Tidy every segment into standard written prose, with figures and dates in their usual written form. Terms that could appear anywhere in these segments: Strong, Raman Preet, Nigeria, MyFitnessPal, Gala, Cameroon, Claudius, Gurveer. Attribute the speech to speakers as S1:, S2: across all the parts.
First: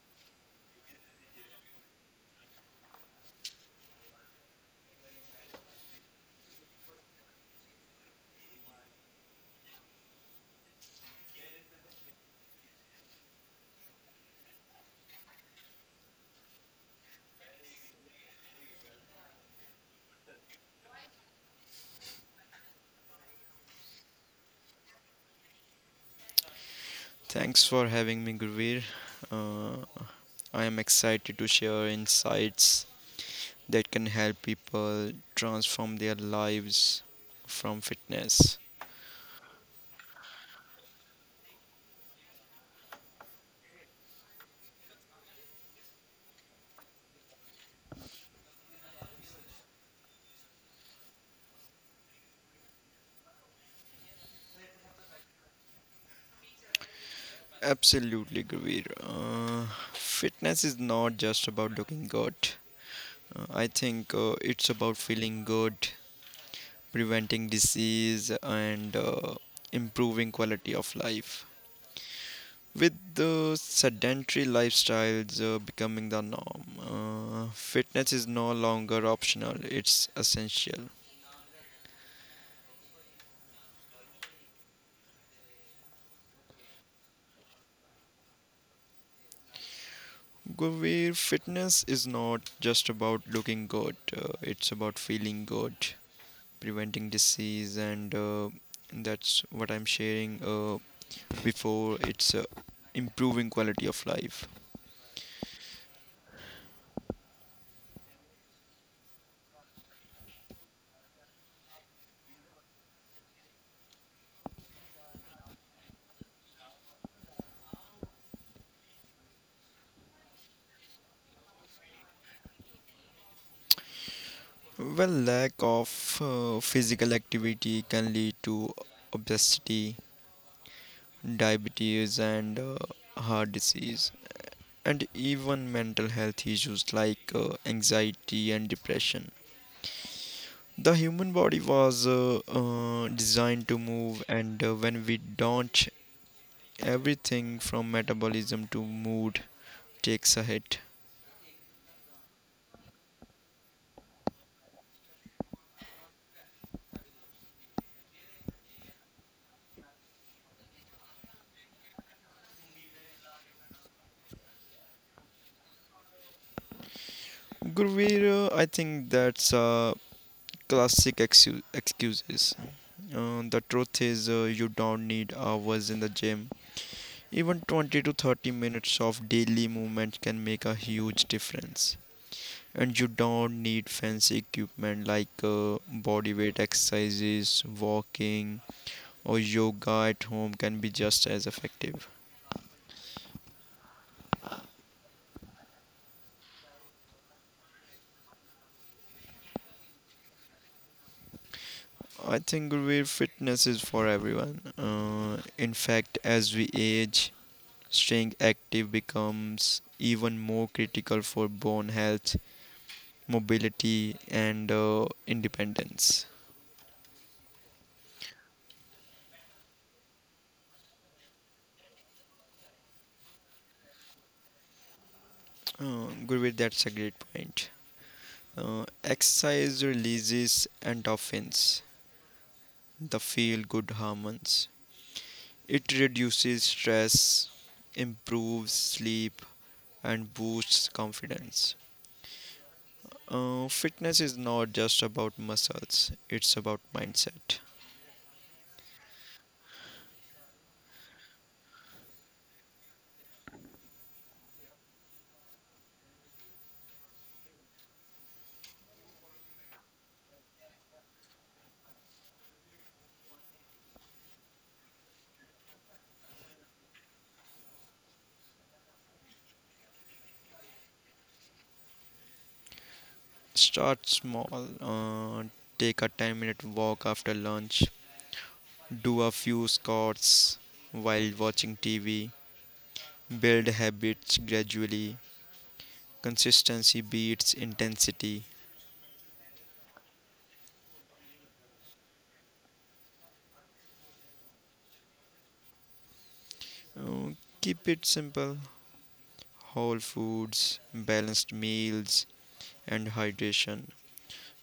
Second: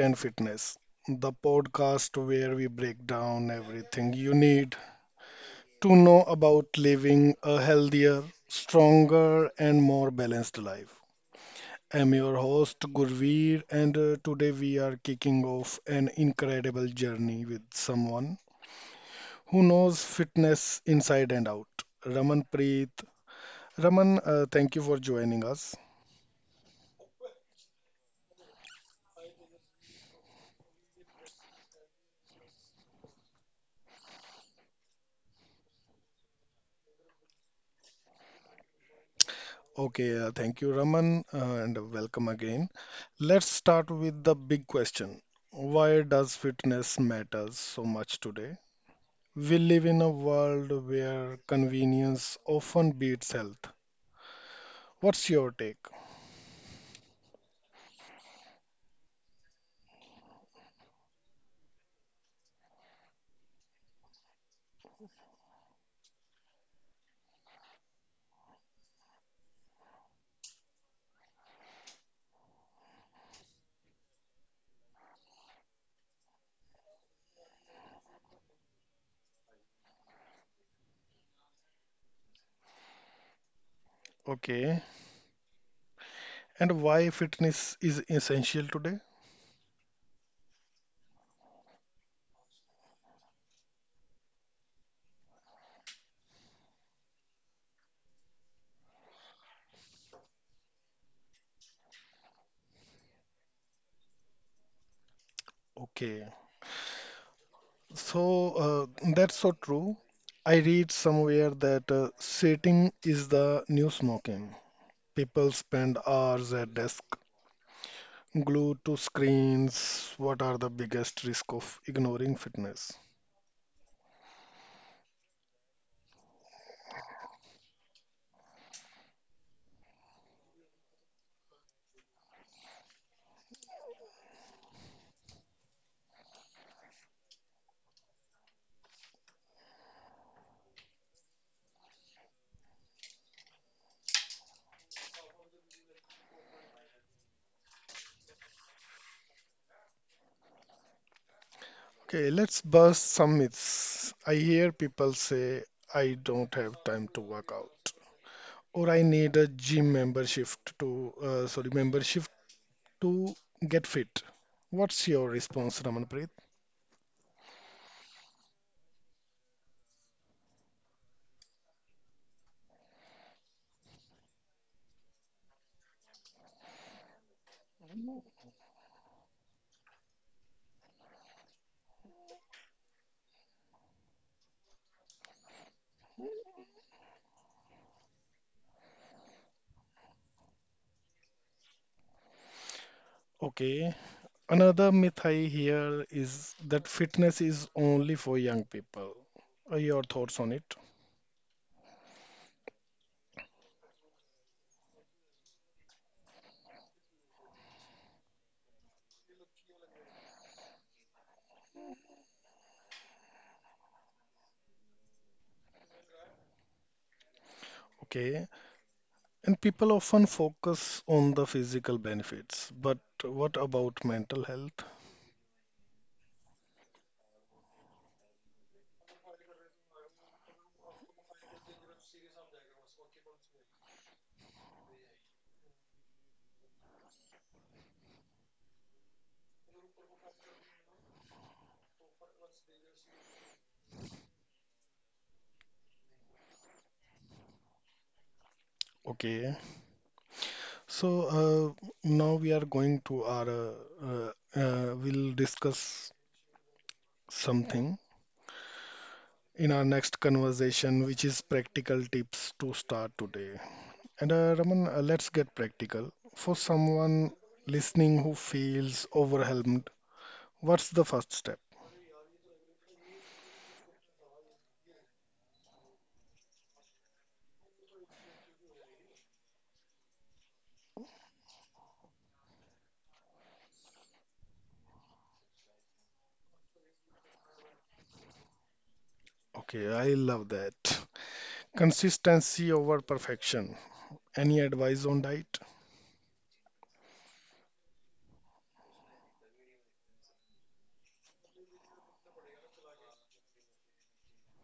S1: and Fitness, the podcast where we break down everything you need to know about living a healthier, stronger, and more balanced life. I'm your host, Gurveer, and today we are kicking off an incredible journey with someone who knows fitness inside and out, Raman Preet. Raman, thank you for joining us.
S2: Thanks for having me, Gurveer. Uh, I am excited to share insights that can help people transform their lives from fitness.
S1: Okay, thank you, Raman, and welcome again. Let's start with the big question. Why does fitness matter so much today? We live in a world where convenience often beats health. What's your take?
S2: Absolutely, Gurveer. Fitness is not just about looking good. I think it's about feeling good, preventing disease, and improving quality of life. With the sedentary lifestyles becoming the norm, fitness is no longer optional, it's essential.
S1: Okay, and why fitness is essential today?
S2: Where fitness is not just about looking good, it's about feeling good, preventing disease, and that's what I'm sharing before it's improving quality of life.
S1: Okay, so that's so true. I read somewhere that sitting is the new smoking. People spend hours at desk glued to screens. What are the biggest risk of ignoring fitness?
S2: Well, lack of physical activity can lead to obesity, diabetes, and heart disease, and even mental health issues like anxiety and depression. The human body was designed to move, and when we don't, everything from metabolism to mood takes a hit.
S1: Okay, let's bust some myths. I hear people say, I don't have time to work out, or I need a gym membership to, membership to get fit. What's your response, Ramanpreet?
S2: Gurveer, I think that's classic excuses. The truth is, you don't need hours in the gym. Even 20 to 30 minutes of daily movement can make a huge difference. And you don't need fancy equipment, like body weight exercises, walking, or yoga at home can be just as effective.
S1: Okay, another myth I hear is that fitness is only for young people. Are your thoughts on it?
S2: I think real fitness is for everyone. In fact, as we age, staying active becomes even more critical for bone health, mobility, and independence.
S1: Okay. And people often focus on the physical benefits, but what about mental health?
S2: Gurveer, that's a great point. Uh, Exercise releases endorphins, the feel good hormones. It reduces stress, improves sleep, and boosts confidence. Fitness is not just about muscles, it's about mindset.
S1: Okay, so now we are going to our, uh, we'll discuss something in our next conversation, which is practical tips to start today. And Raman, let's get practical. For someone listening who feels overwhelmed, what's the first step?
S2: Start small. uh, Take a 10-minute walk after lunch, do a few squats while watching TV, build habits gradually. Consistency beats intensity.
S1: Okay, I love that. Consistency over perfection. Any advice on diet?
S2: Uh, Keep it simple. Whole foods, balanced meals, and hydration.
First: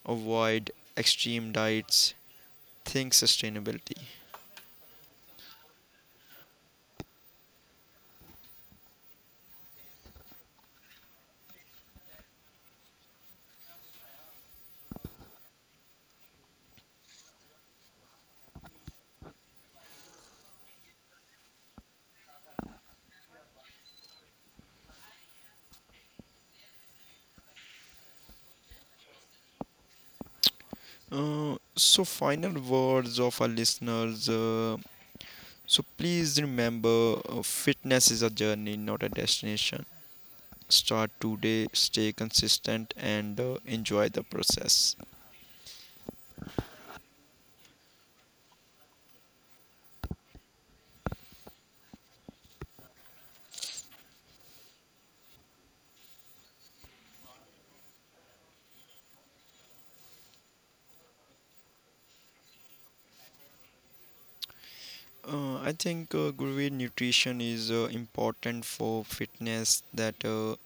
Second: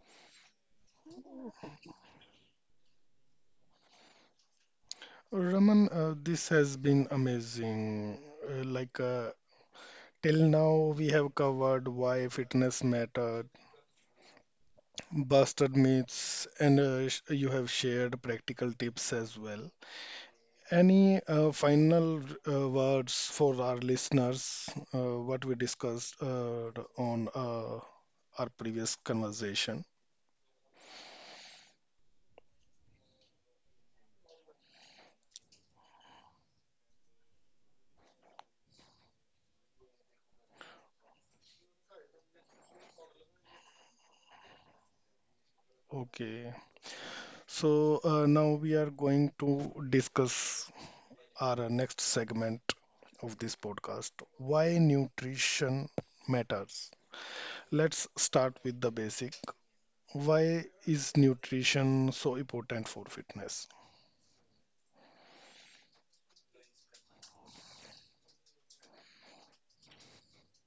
S2: Avoid extreme diets. Think sustainability.
S1: Raman, this has been amazing. Uh, like uh, till now, we have covered why fitness matter, busted myths, and you have shared practical tips as well. Any final words for our listeners? What we discussed on our previous conversation.
S2: So, final words of our listeners. So, please remember, fitness is a journey, not a destination. Start today, stay consistent, and enjoy the process.
S1: Okay, so now we are going to discuss our next segment of this podcast: why nutrition matters. Let's start with the basic. Why is nutrition so important for fitness?
S2: I think, Gurveer, nutrition is important for fitness. That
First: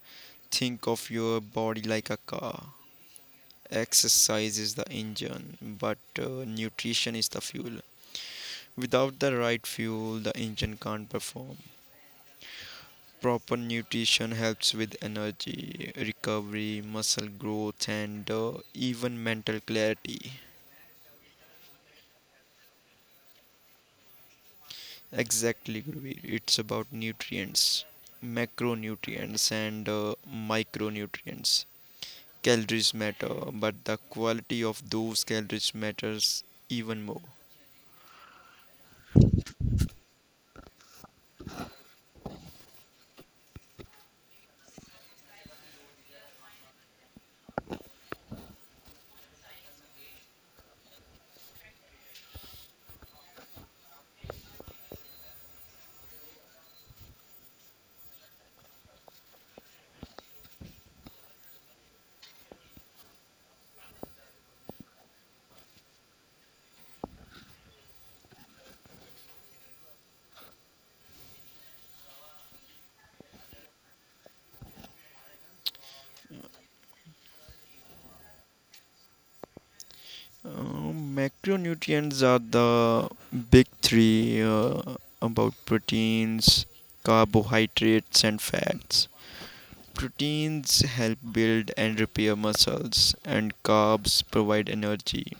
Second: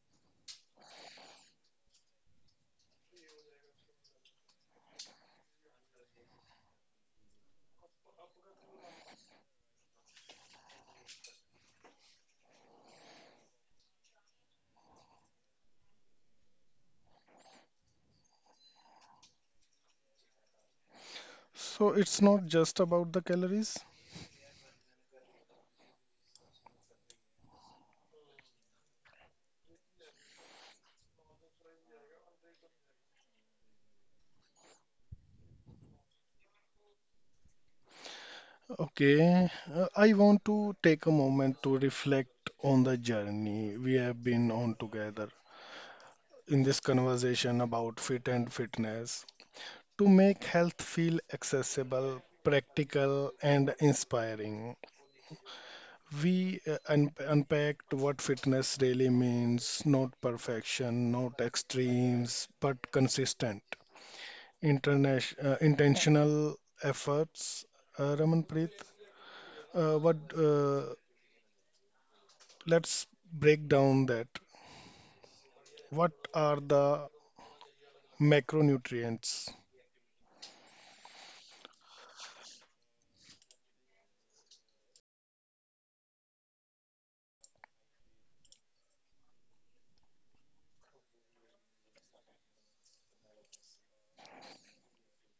S2: Think of your body like a car. Exercise is the engine, but nutrition is the fuel. Without the right fuel, the engine can't perform. Proper nutrition helps with energy, recovery, muscle growth, and even mental clarity.
S1: So, it's not just about the calories.
S2: Exactly, Gurveer. It's about nutrients, macronutrients, and micronutrients. Calories matter, but the quality of those calories matters even more.
S1: Okay, I want to take a moment to reflect on the journey we have been on together in this conversation about fit and fitness to make health feel accessible, practical, and inspiring. We un unpacked what fitness really means, not perfection, not extremes, but consistent, intentional efforts. Ramanpreet, uh, what, uh, let's break down that. What are the macronutrients?
S2: Macronutrients are the big three, about proteins, carbohydrates, and fats. Proteins help build and repair muscles, and carbs provide energy.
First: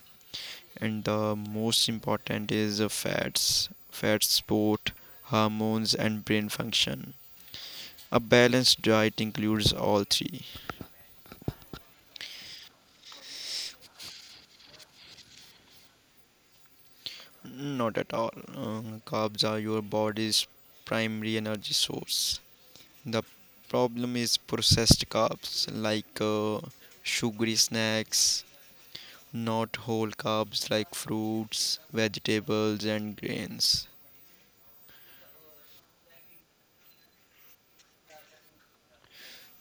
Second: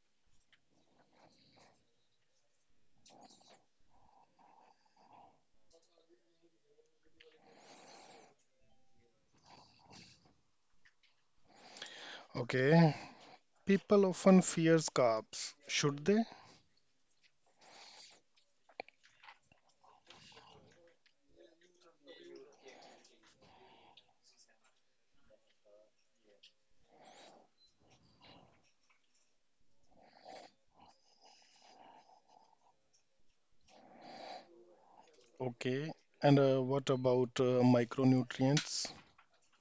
S2: And the most important is the fats. Fats support hormones and brain function. A balanced diet includes all three.
S1: Okay, people often fears carbs. Should they?
S2: Not at all. Carbs are your body's primary energy source. The problem is processed carbs like sugary snacks, not whole carbs like fruits, vegetables, and grains.
S1: Okay, and what about micronutrients?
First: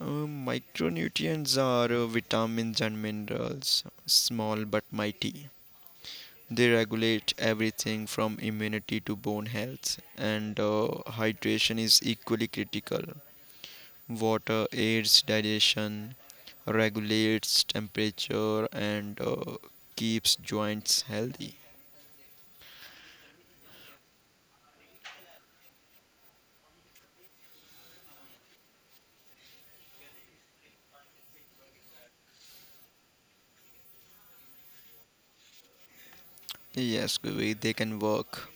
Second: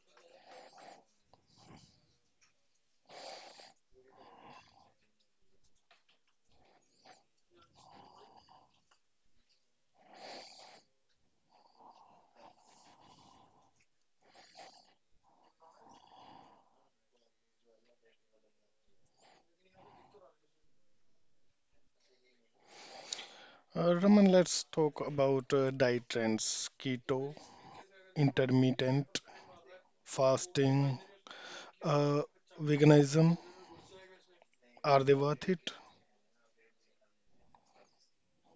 S2: Micronutrients are vitamins and minerals, small but mighty. They regulate everything from immunity to bone health, and hydration is equally critical. Water aids digestion, regulates temperature, and keeps joints healthy.
S1: Raman, let's talk about diet trends: keto, intermittent fasting, uh, veganism. Are they worth it?
S2: Yes, Vivek, they can work,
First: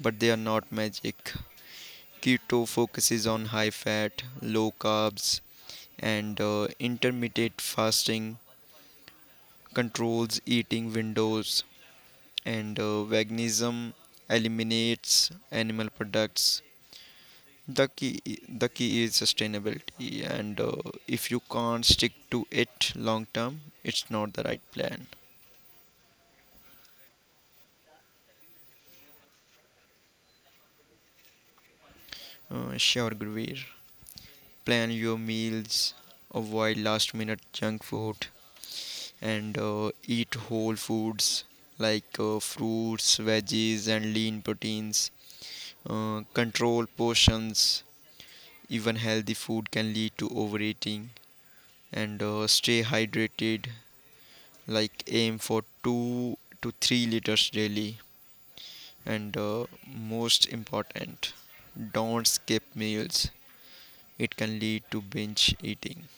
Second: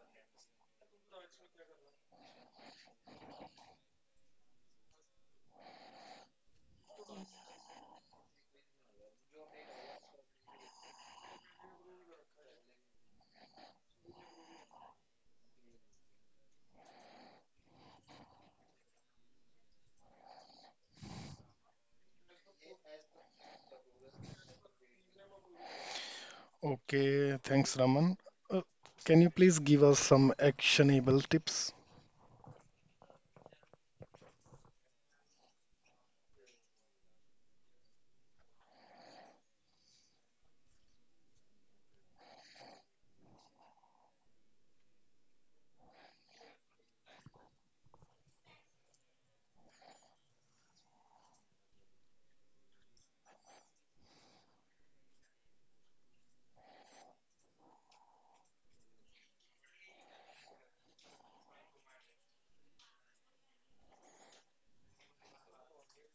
S2: but they are not magic. Keto focuses on high fat, low carbs, and intermittent fasting controls eating windows, and veganism eliminates animal products. The key is sustainability, and if you can't stick to it long term, it's not the right plan.
S1: Okay, thanks, Raman. Uh, can you please give us some actionable tips?
S2: Sure, Guruveer. Plan your meals, avoid last minute junk food, and eat whole foods like fruits, veggies, and lean proteins. Control portions. Even healthy food can lead to overeating. And stay hydrated, like aim for 2 to 3 liters daily. And most important, don't skip meals. It can lead to binge eating.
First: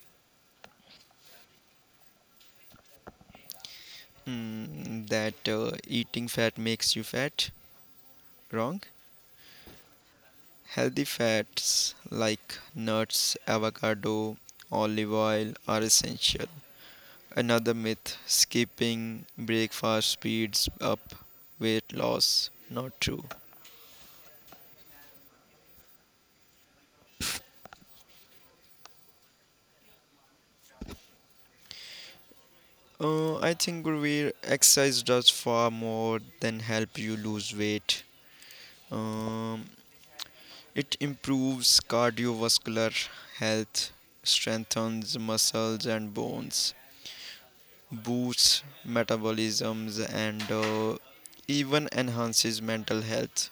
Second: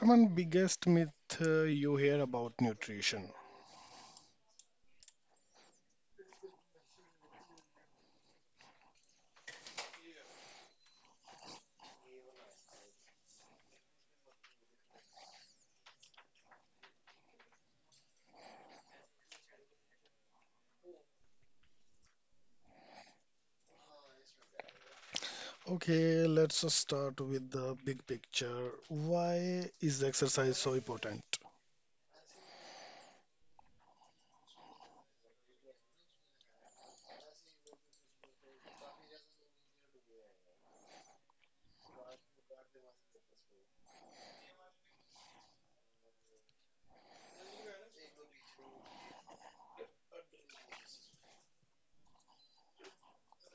S1: Raman, biggest myth you hear about nutrition.
S2: Mm, that eating fat makes you fat? Wrong. Healthy fats like nuts, avocado, olive oil are essential. Another myth: skipping breakfast speeds up weight loss. Not true.
S1: Okay, let's just start with the big picture. Why is exercise so important?
S2: I think, Gurveer, exercise does far more than help you lose weight. Um, It improves cardiovascular health, strengthens muscles and bones, boosts metabolisms, and even enhances mental health.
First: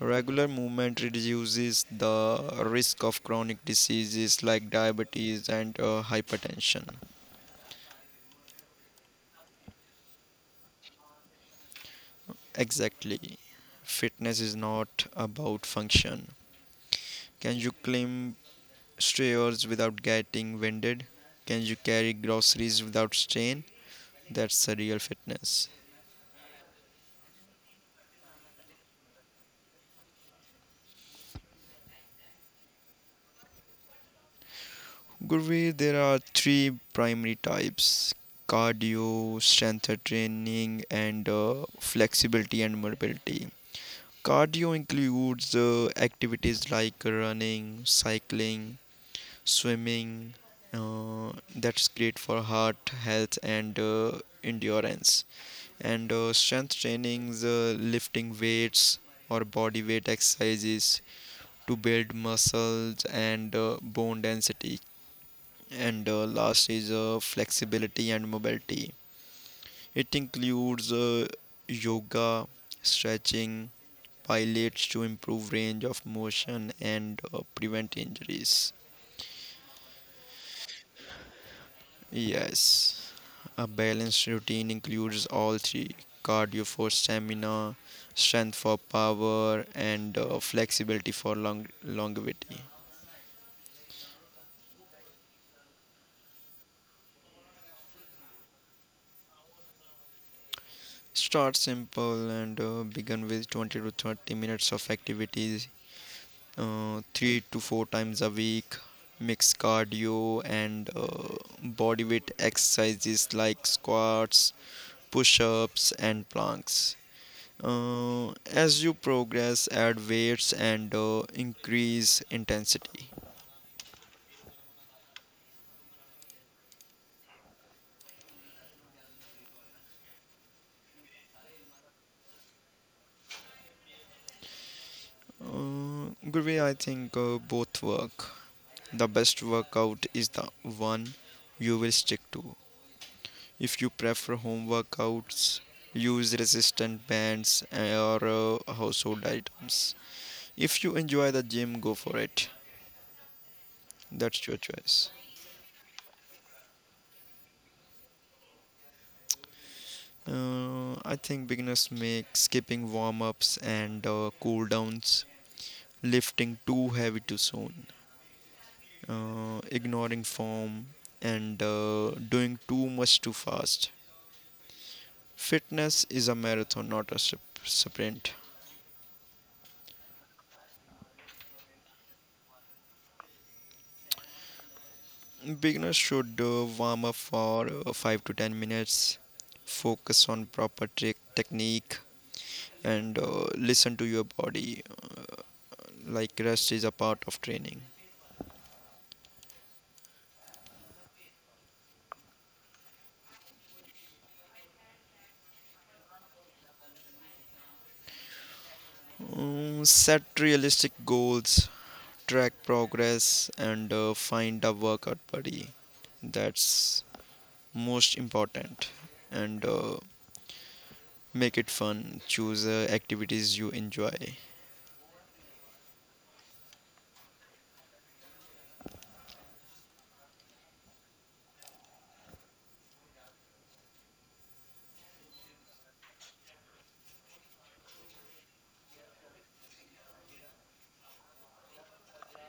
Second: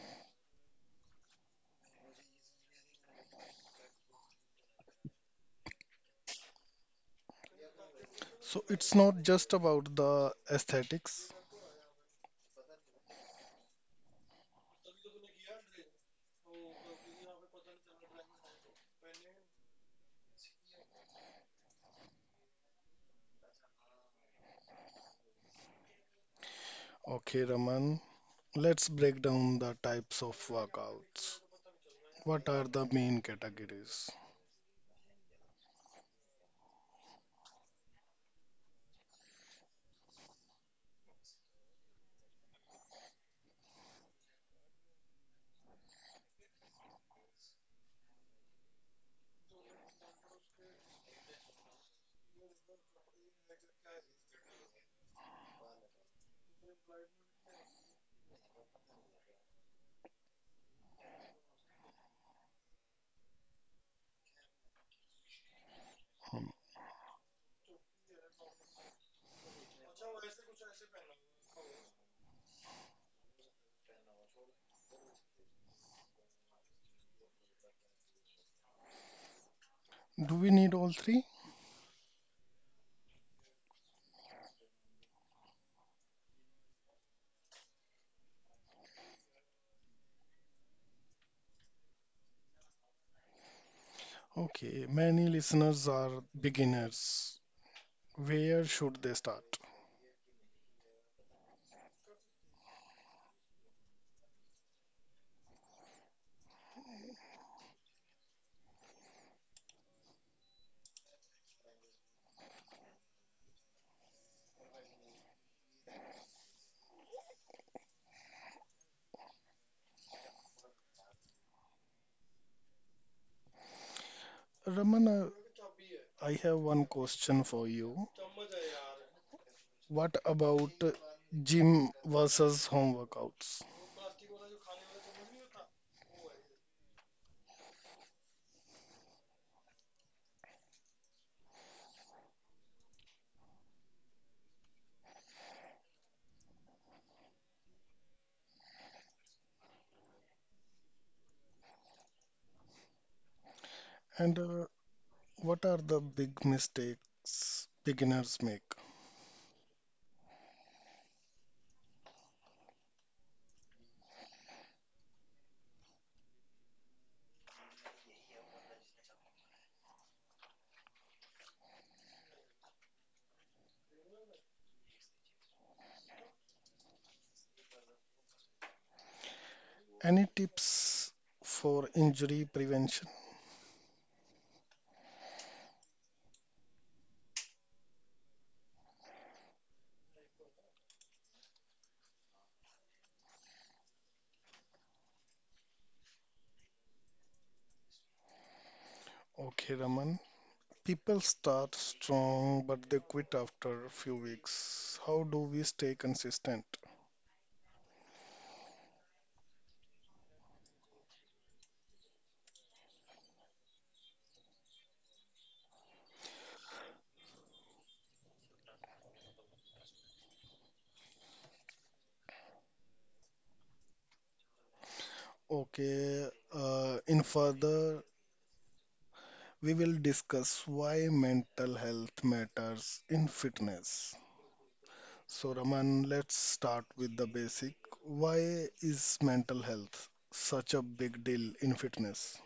S2: Regular movement reduces the risk of chronic diseases like diabetes and hypertension.
S1: So it's not just about the aesthetics.
S2: Exactly. Fitness is not about function. Can you climb stairs without getting winded? Can you carry groceries without strain? That's a real fitness.
S1: Okay, Raman. Let's break down the types of workouts. What are the main categories?
S2: Gurveer, there are three primary types: cardio, strength training, and flexibility and mobility. Cardio includes activities like running, cycling, swimming. That's great for heart health and endurance. And strength trainings, lifting weights or body weight exercises to build muscles and bone density. And last is flexibility and mobility. It includes yoga, stretching, pilates to improve range of motion and prevent injuries.
S1: Do we need all three?
S2: Yes, a balanced routine includes all three: cardio for stamina, strength for power, and flexibility for longevity.
S1: Okay, many listeners are beginners. Where should they start?
S2: Start simple, and begin with 20 to 30 minutes of activities, three to four times a week. Mix cardio and body weight exercises like squats, push-ups, and planks. uh, as you progress, add weights and increase intensity.
S1: Ramana, I have one question for you. What about gym versus home workouts?
S2: uh, Good way, I think. Both work. The best workout is the one you will stick to. If you prefer home workouts, use resistant bands or household items. If you enjoy the gym, go for it.
S1: And
S2: That's your choice.
S1: what are the big mistakes beginners make?
S2: I think beginners make skipping warm ups and cool downs, lifting too heavy too soon, ignoring form, and doing too much too fast. Fitness is a marathon, not a sprint.
S1: Any tips for injury prevention?
S2: Beginners should warm up for 5 to 10 minutes, focus on proper trick technique, and listen to your body. Like rest is a part of training.
S1: Okay, Raman. People start strong, but they quit after a few weeks. How do we stay consistent?
S2: Set realistic goals, track progress, and find a workout buddy. That's most important. And make it fun. Choose activities you enjoy.
S1: Okay, in further, we will discuss why mental health matters in fitness. So, Raman, let's start with the basic. Why is mental health such a big deal in fitness?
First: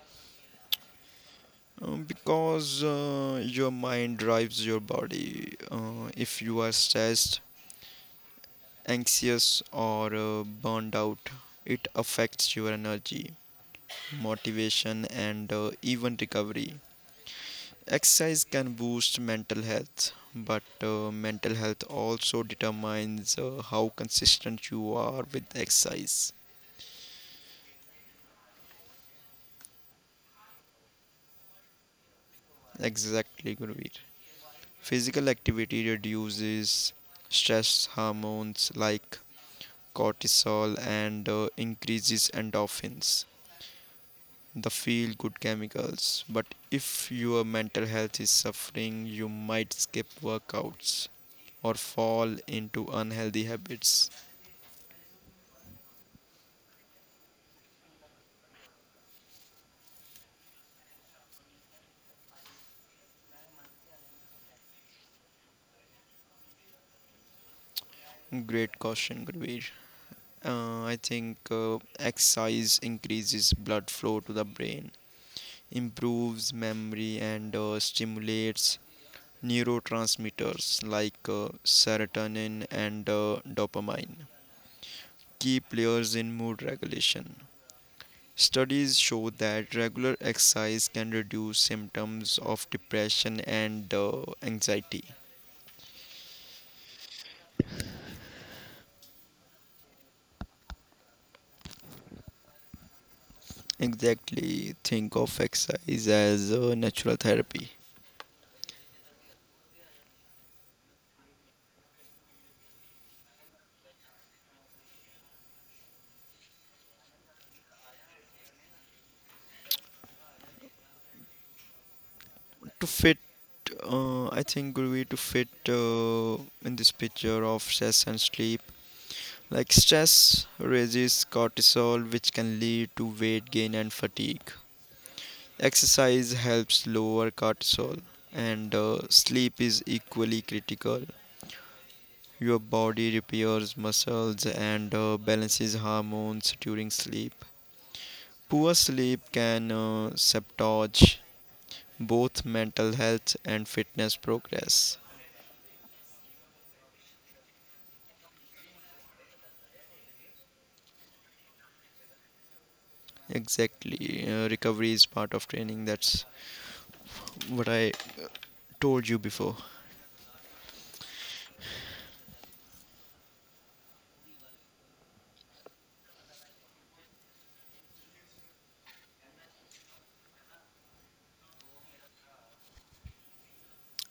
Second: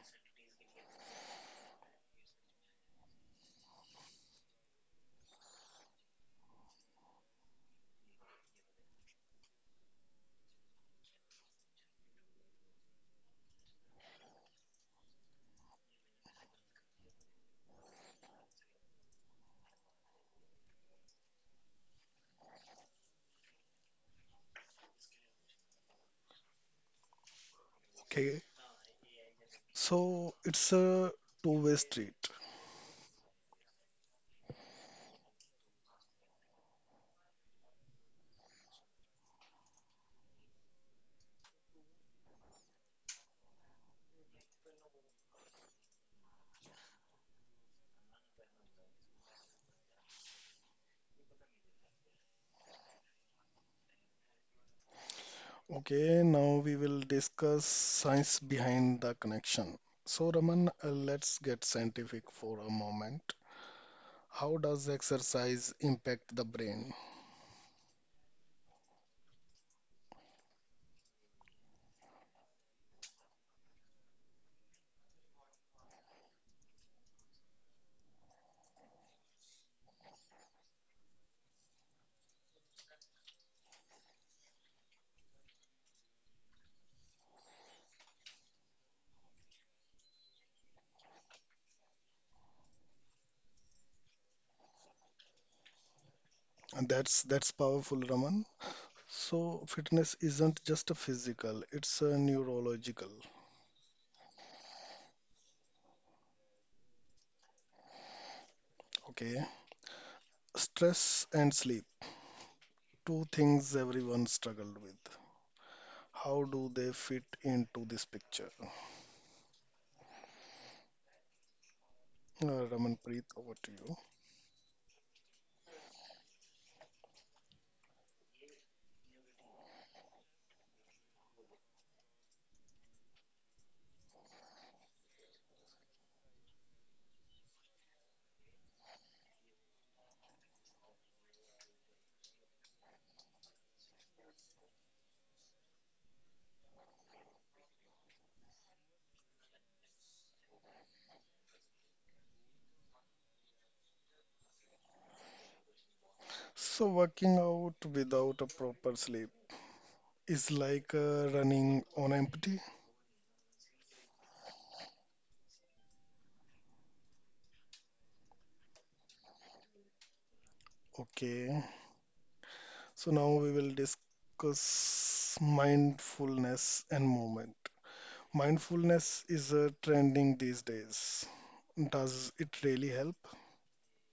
S2: Because your mind drives your body. If you are stressed, anxious, or burned out, it affects your energy, motivation, and even recovery. Exercise can boost mental health, but mental health also determines how consistent you are with exercise.
S1: Okay, so it's a two-way street.
S2: Exactly, Gurveer. Physical activity reduces stress hormones like cortisol and increases endorphins, the feel good chemicals. But if your mental health is suffering, you might skip workouts or fall into unhealthy habits.
S1: Okay, now we will discuss science behind the connection. So, Raman, let's get scientific for a moment. How does exercise impact the brain?
S2: Great caution, Gurveer. I think exercise increases blood flow to the brain, improves memory, and stimulates neurotransmitters like serotonin and dopamine, key players in mood regulation. Studies show that regular exercise can reduce symptoms of depression and anxiety.
S1: And that's powerful, Raman. So, fitness isn't just a physical, it's a neurological.
S2: Exactly, think of exercise as a natural therapy.
S1: Okay. Stress and sleep, two things everyone struggled with. How do they fit into this picture?
S2: to
S1: Raman
S2: fit
S1: Preet, over to you.
S2: uh, i think good way to fit, in this picture of stress and sleep, like stress raises cortisol, which can lead to weight gain and fatigue. Exercise helps lower cortisol, and sleep is equally critical. Your body repairs muscles and balances hormones during sleep. Poor sleep can sabotage both mental health and fitness progress.
S1: So, working out without a proper sleep is like running on empty.
S2: Exactly. Recovery is part of training. That's what I told you before.
S1: Okay, so now we will discuss mindfulness and movement. Mindfulness is trending these days. Does it really help?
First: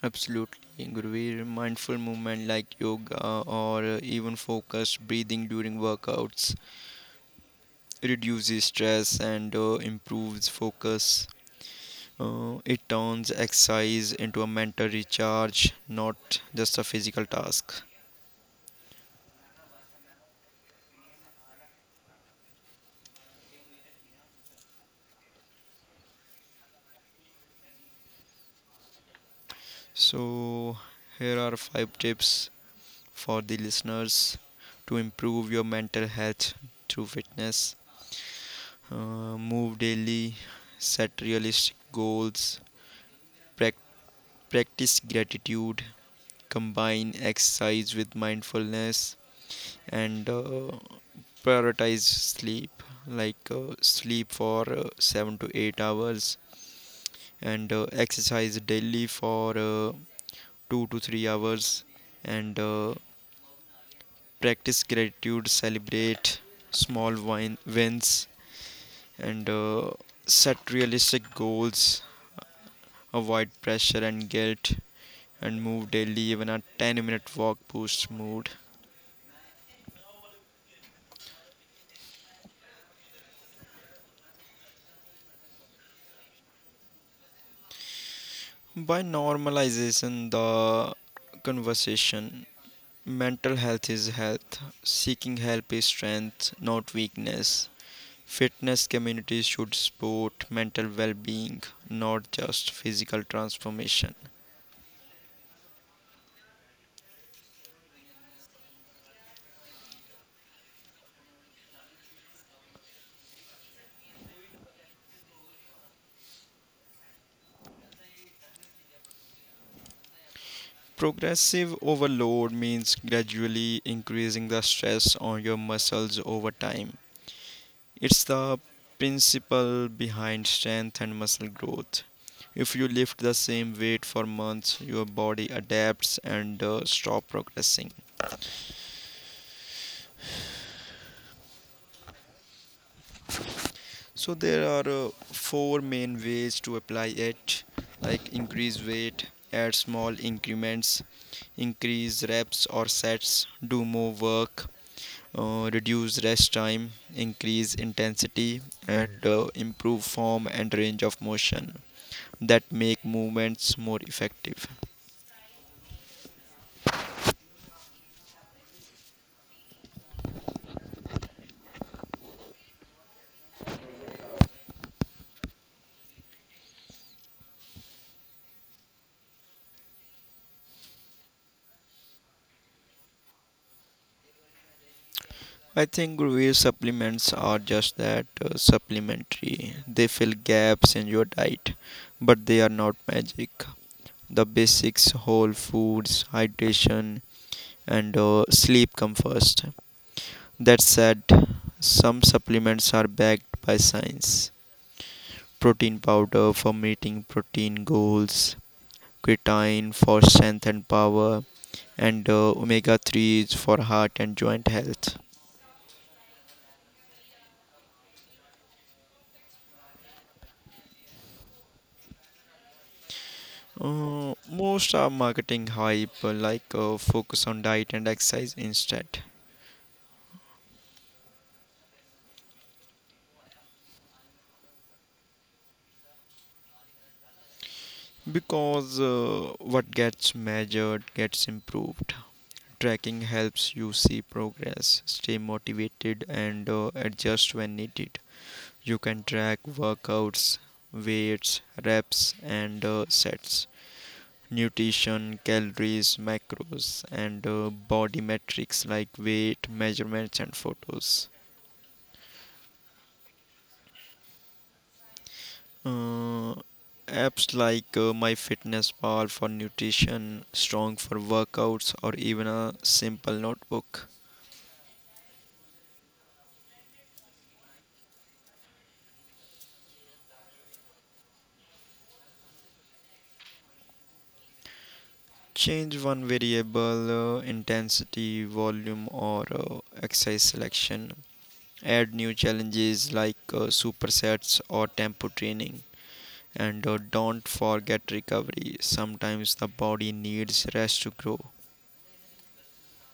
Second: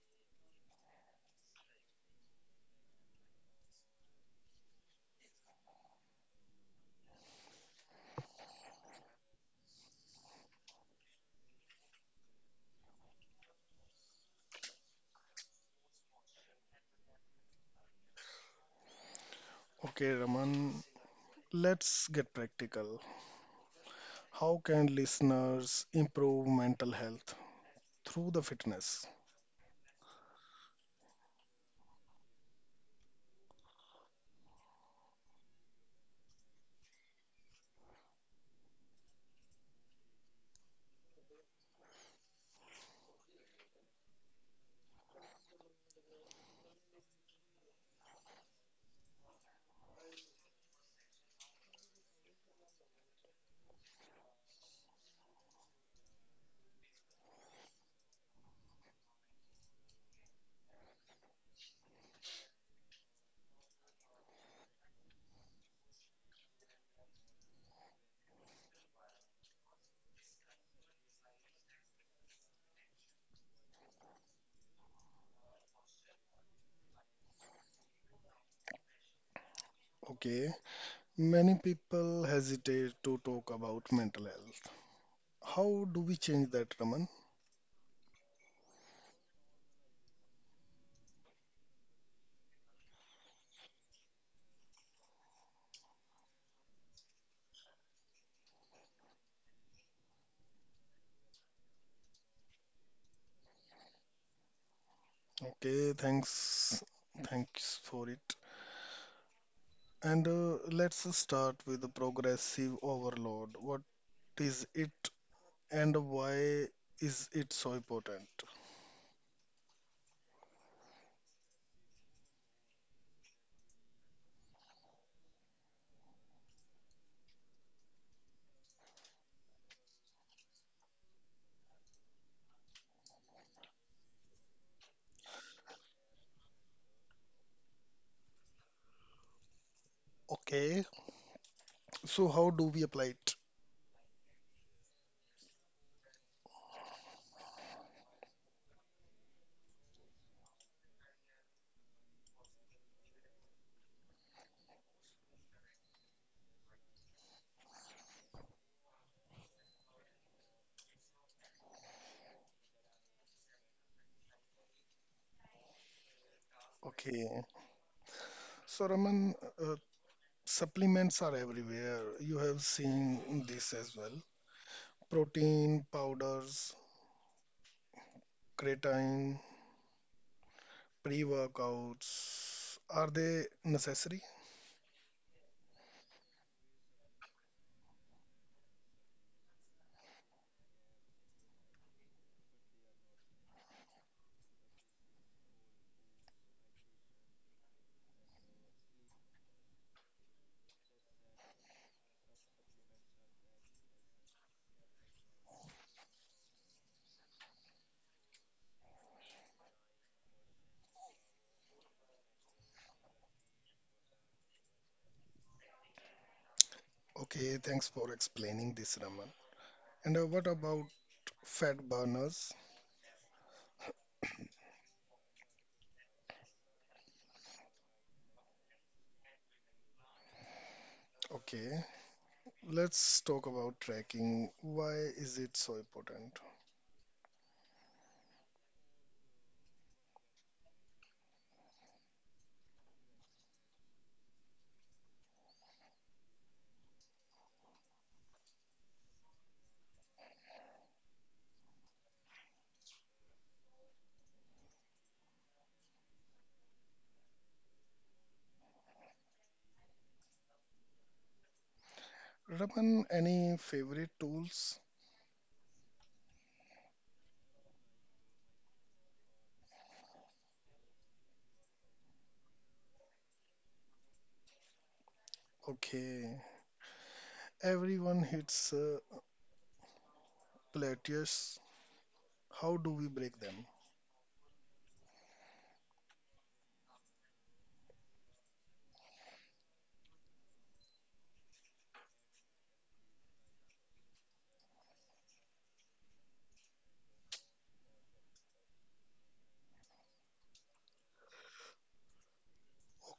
S2: Absolutely, Gurveer. Mindful movement like yoga, or even focused breathing during workouts, reduces stress and improves focus. It turns exercise into a mental recharge, not just a physical task.
S1: Okay, Raman, let's get practical. How can listeners improve mental health through the fitness?
S2: So, here are five tips for the listeners to improve your mental health through fitness. Move daily, set realistic goals, prac- practice gratitude, combine exercise with mindfulness, and prioritize sleep. Like sleep for 7 to 8 hours, and exercise daily for 2 to 3 hours. And practice gratitude, celebrate small wins. And set realistic goals, avoid pressure and guilt, and move daily. Even a 10-minute walk boosts mood.
S1: Okay, many people hesitate to talk about mental health. How do we change that, Raman?
S2: By normalization, the conversation, mental health is health, seeking help is strength, not weakness. Fitness communities should support mental well being, not just physical transformation.
S1: Okay, thanks. Thanks for it. And let's start with the progressive overload. What is it and why is it so important?
S2: Progressive overload means gradually increasing the stress on your muscles over time. It's the principle behind strength and muscle growth. If you lift the same weight for months, your body adapts and stop progressing.
S1: Okay, so how do we apply it?
S2: So there are four main ways to apply it, like increase weight, add small increments, increase reps or sets, do more work, reduce rest time, increase intensity, and improve form and range of motion, that make movements more effective.
S1: Okay, so Raman, uh, supplements are everywhere. You have seen this as well. Protein powders, creatine, pre-workouts. Are they necessary?
S2: I think whey supplements are just that, supplementary. They fill gaps in your diet, but they are not magic. The basics, whole foods, hydration, and sleep come first. That said, some supplements are backed by science. Protein powder for meeting protein goals, creatine for strength and power, and omega 3s for heart and joint health.
S1: Okay, thanks for explaining this, Raman. And what about fat burners?
S2: Most are marketing hype. Like focus on diet and exercise instead.
S1: Okay, let's talk about tracking. Why is it so important?
S2: Because what gets measured gets improved. Tracking helps you see progress, stay motivated, and adjust when needed. You can track workouts, weights, reps, and sets, nutrition, calories, macros, and body metrics like weight measurements and photos.
S1: Raman, any favorite tools?
S2: Uh, Apps like MyFitnessPal for nutrition, Strong for workouts, or even a simple notebook.
S1: Okay, everyone hits plateaus. How do we break them?
S2: Change one variable, intensity, volume, or exercise selection. Add new challenges like supersets or tempo training. And don't forget recovery. Sometimes the body needs rest to grow.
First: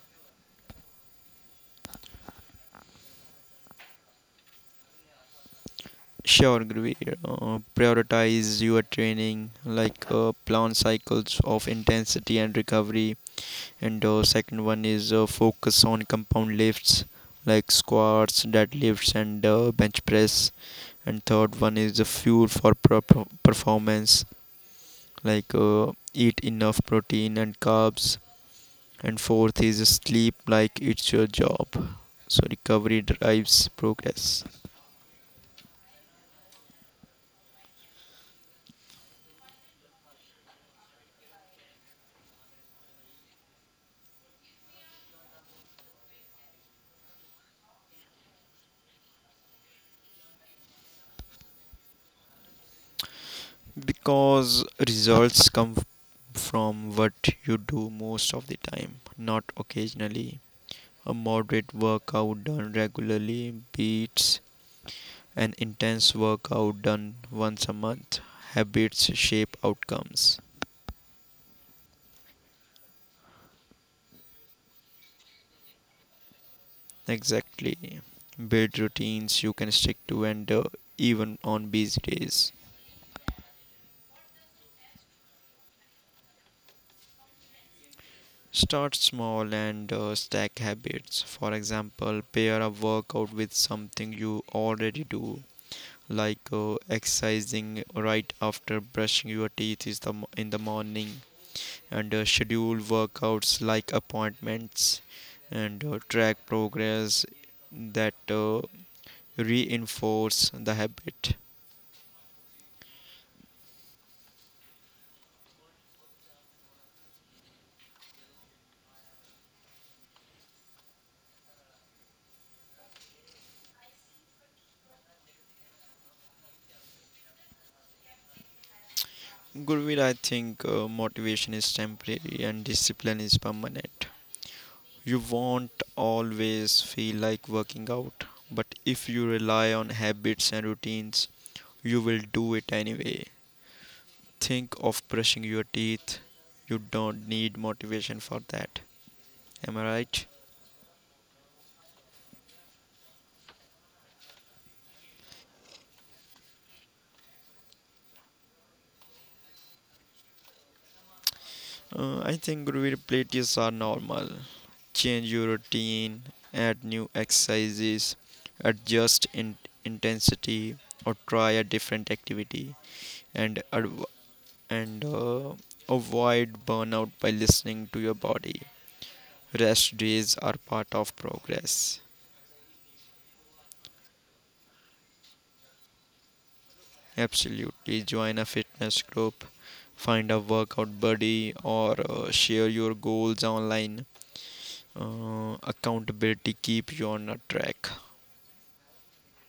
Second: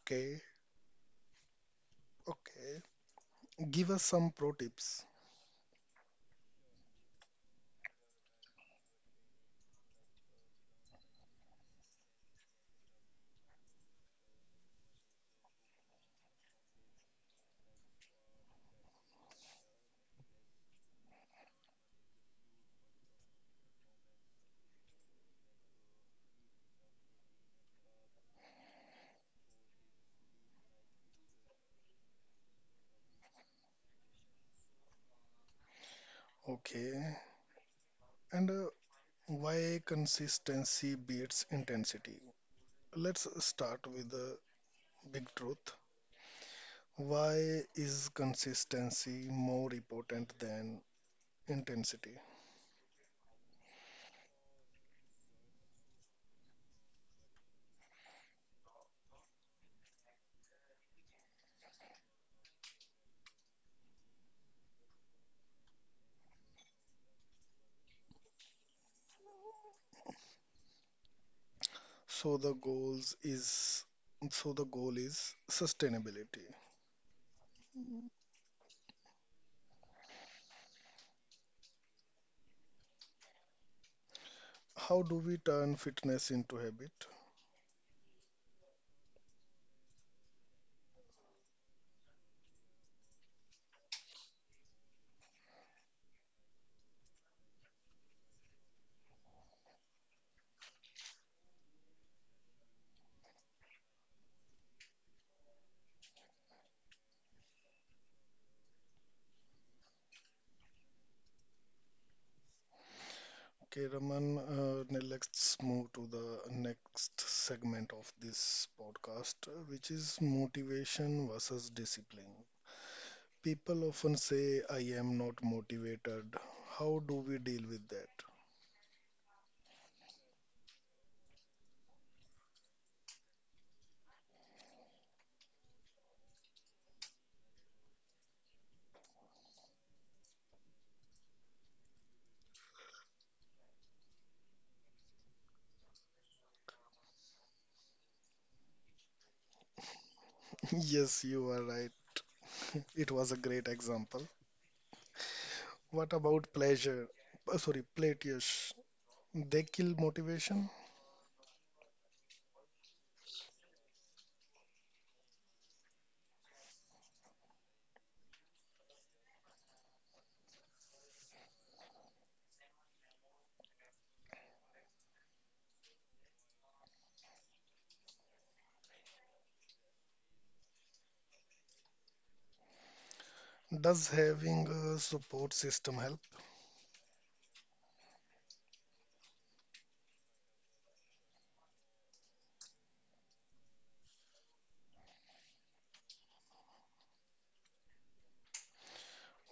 S1: Okay, okay. Give us some pro tips.
S2: Sure, Greer. Prioritize your training, like plan cycles of intensity and recovery. And second one is focus on compound lifts, like squats, deadlifts, and bench press. And third one is the fuel for performance, like eat enough protein and carbs. And fourth is sleep, like it's your job. So recovery drives progress.
S1: Okay, and why consistency beats intensity? Let's start with the big truth. Why is consistency more important than intensity?
S2: Because results come from what you do most of the time, not occasionally. A moderate workout done regularly beats an intense workout done once a month. Habits shape outcomes.
S1: So the goals is so the goal is sustainability.
S2: Exactly. Build routines you can stick to, and even on busy days.
S1: How do we turn fitness into habit?
S2: Start small and stack habits. For example, pair a workout with something you already do, like exercising right after brushing your teeth in the morning, and schedule workouts like appointments, and track progress that reinforce the habit.
S1: Okay, Raman, now let's move to the next segment of this podcast, which is motivation versus discipline. People often say, I am not motivated. How do we deal with that?
S2: Gurveer, I think motivation is temporary and discipline is permanent. You won't always feel like working out, but if you rely on habits and routines, you will do it anyway. Think of brushing your teeth, you don't need motivation for that. Am I right?
S1: Yes, you are right. It was a great example. What about pleasure? Platyus. They kill motivation.
S2: I think realities are normal. Change your routine, add new exercises, adjust intensity, or try a different activity, and and uh, avoid burnout by listening to your body. Rest days are part of progress.
S1: Does having a support system help?
S2: Absolutely, join a fitness group, find a workout buddy, or share your goals online. Accountability keep you on a track.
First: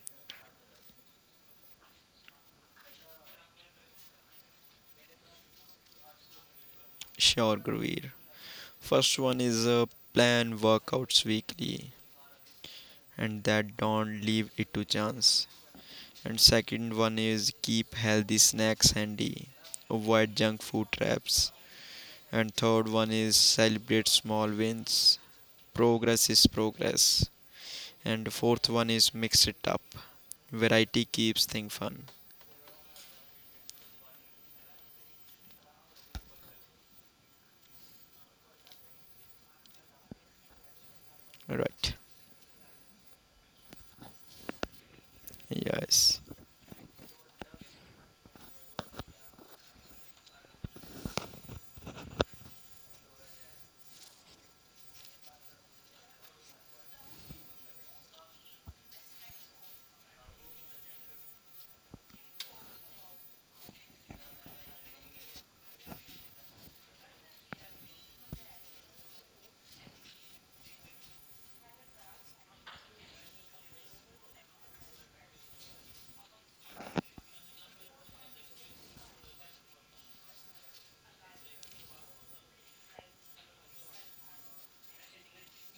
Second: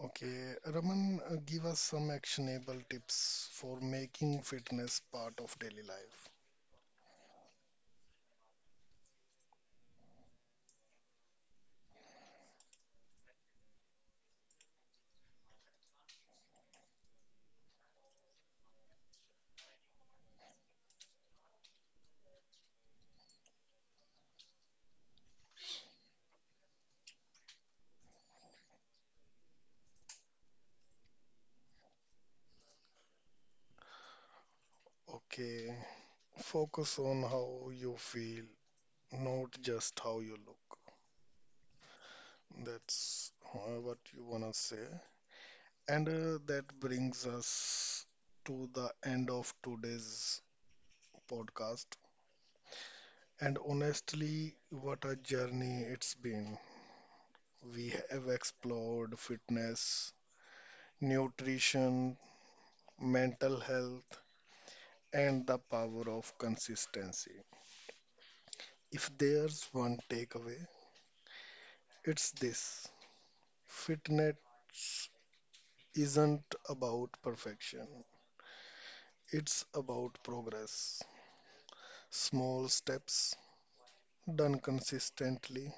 S1: Okay, Raman, give us some actionable tips for making fitness part of daily life.
S2: Sure, Guruveer. First one is, plan workouts weekly, and that don't leave it to chance. And second one is keep healthy snacks handy, avoid junk food traps. And third one is celebrate small wins. Progress is progress. And fourth one is mix it up. Variety keeps thing fun.
S1: Okay, focus on how you feel, not just how you look.
S2: Right.
S1: That's what you wanna say. And
S2: Yes.
S1: that brings us to the end of today's podcast. And honestly, what a journey it's been. We have explored fitness, nutrition, mental health, and the power of consistency. If there's one takeaway, it's this: fitness isn't about perfection, it's about progress. Small steps done consistently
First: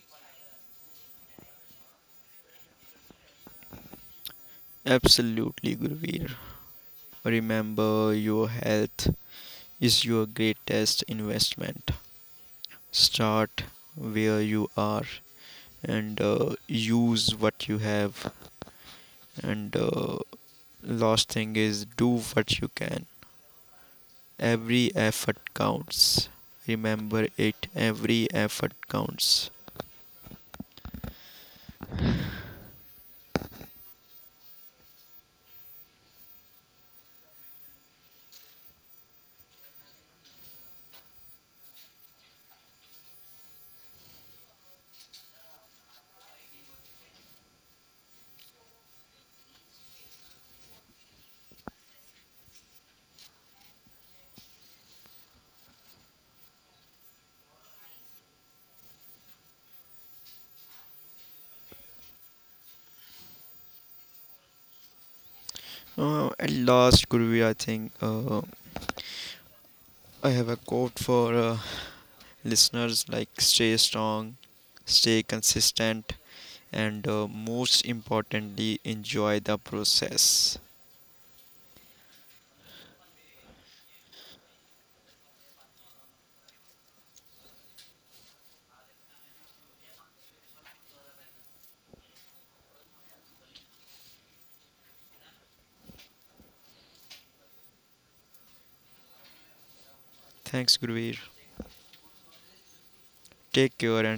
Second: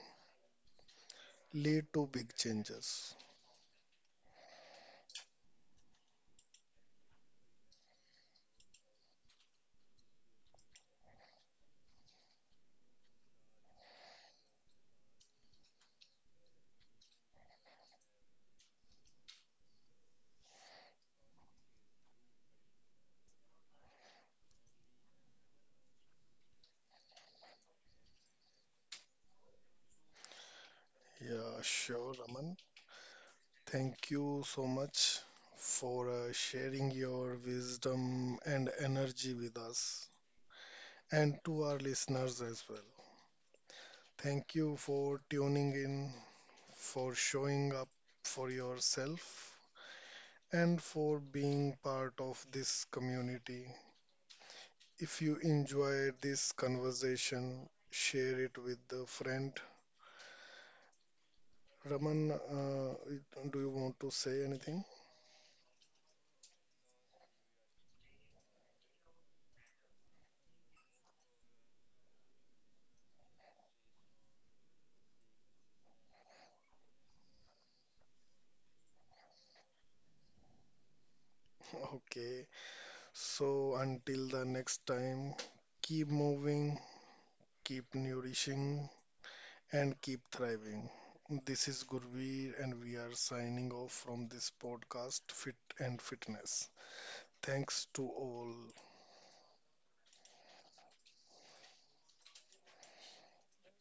S1: lead to big changes.
S2: Absolutely, Gurveer. Remember, your health is your greatest investment. Start where you are, and use what you have. And last thing is, do what you can. Every effort counts. Remember it. Every effort counts.
S1: Yeah, sure, Raman. Thank you so much for sharing your wisdom and energy with us, and to our listeners as well. Thank you for tuning in, for showing up for yourself, and for being part of this community. If you enjoyed this conversation, share it with a friend. Raman, do you want to say anything?
S2: At last, Gurveer, I think, I have a quote for listeners. Like stay strong, stay consistent, and most importantly, enjoy the process.
S1: Okay. So until the next time, keep moving, keep nourishing, and keep thriving. This is Gurveer, and we are signing off from this podcast, Fit and Fitness. Thanks to all.
S2: Thanks, Gurveer. Take care and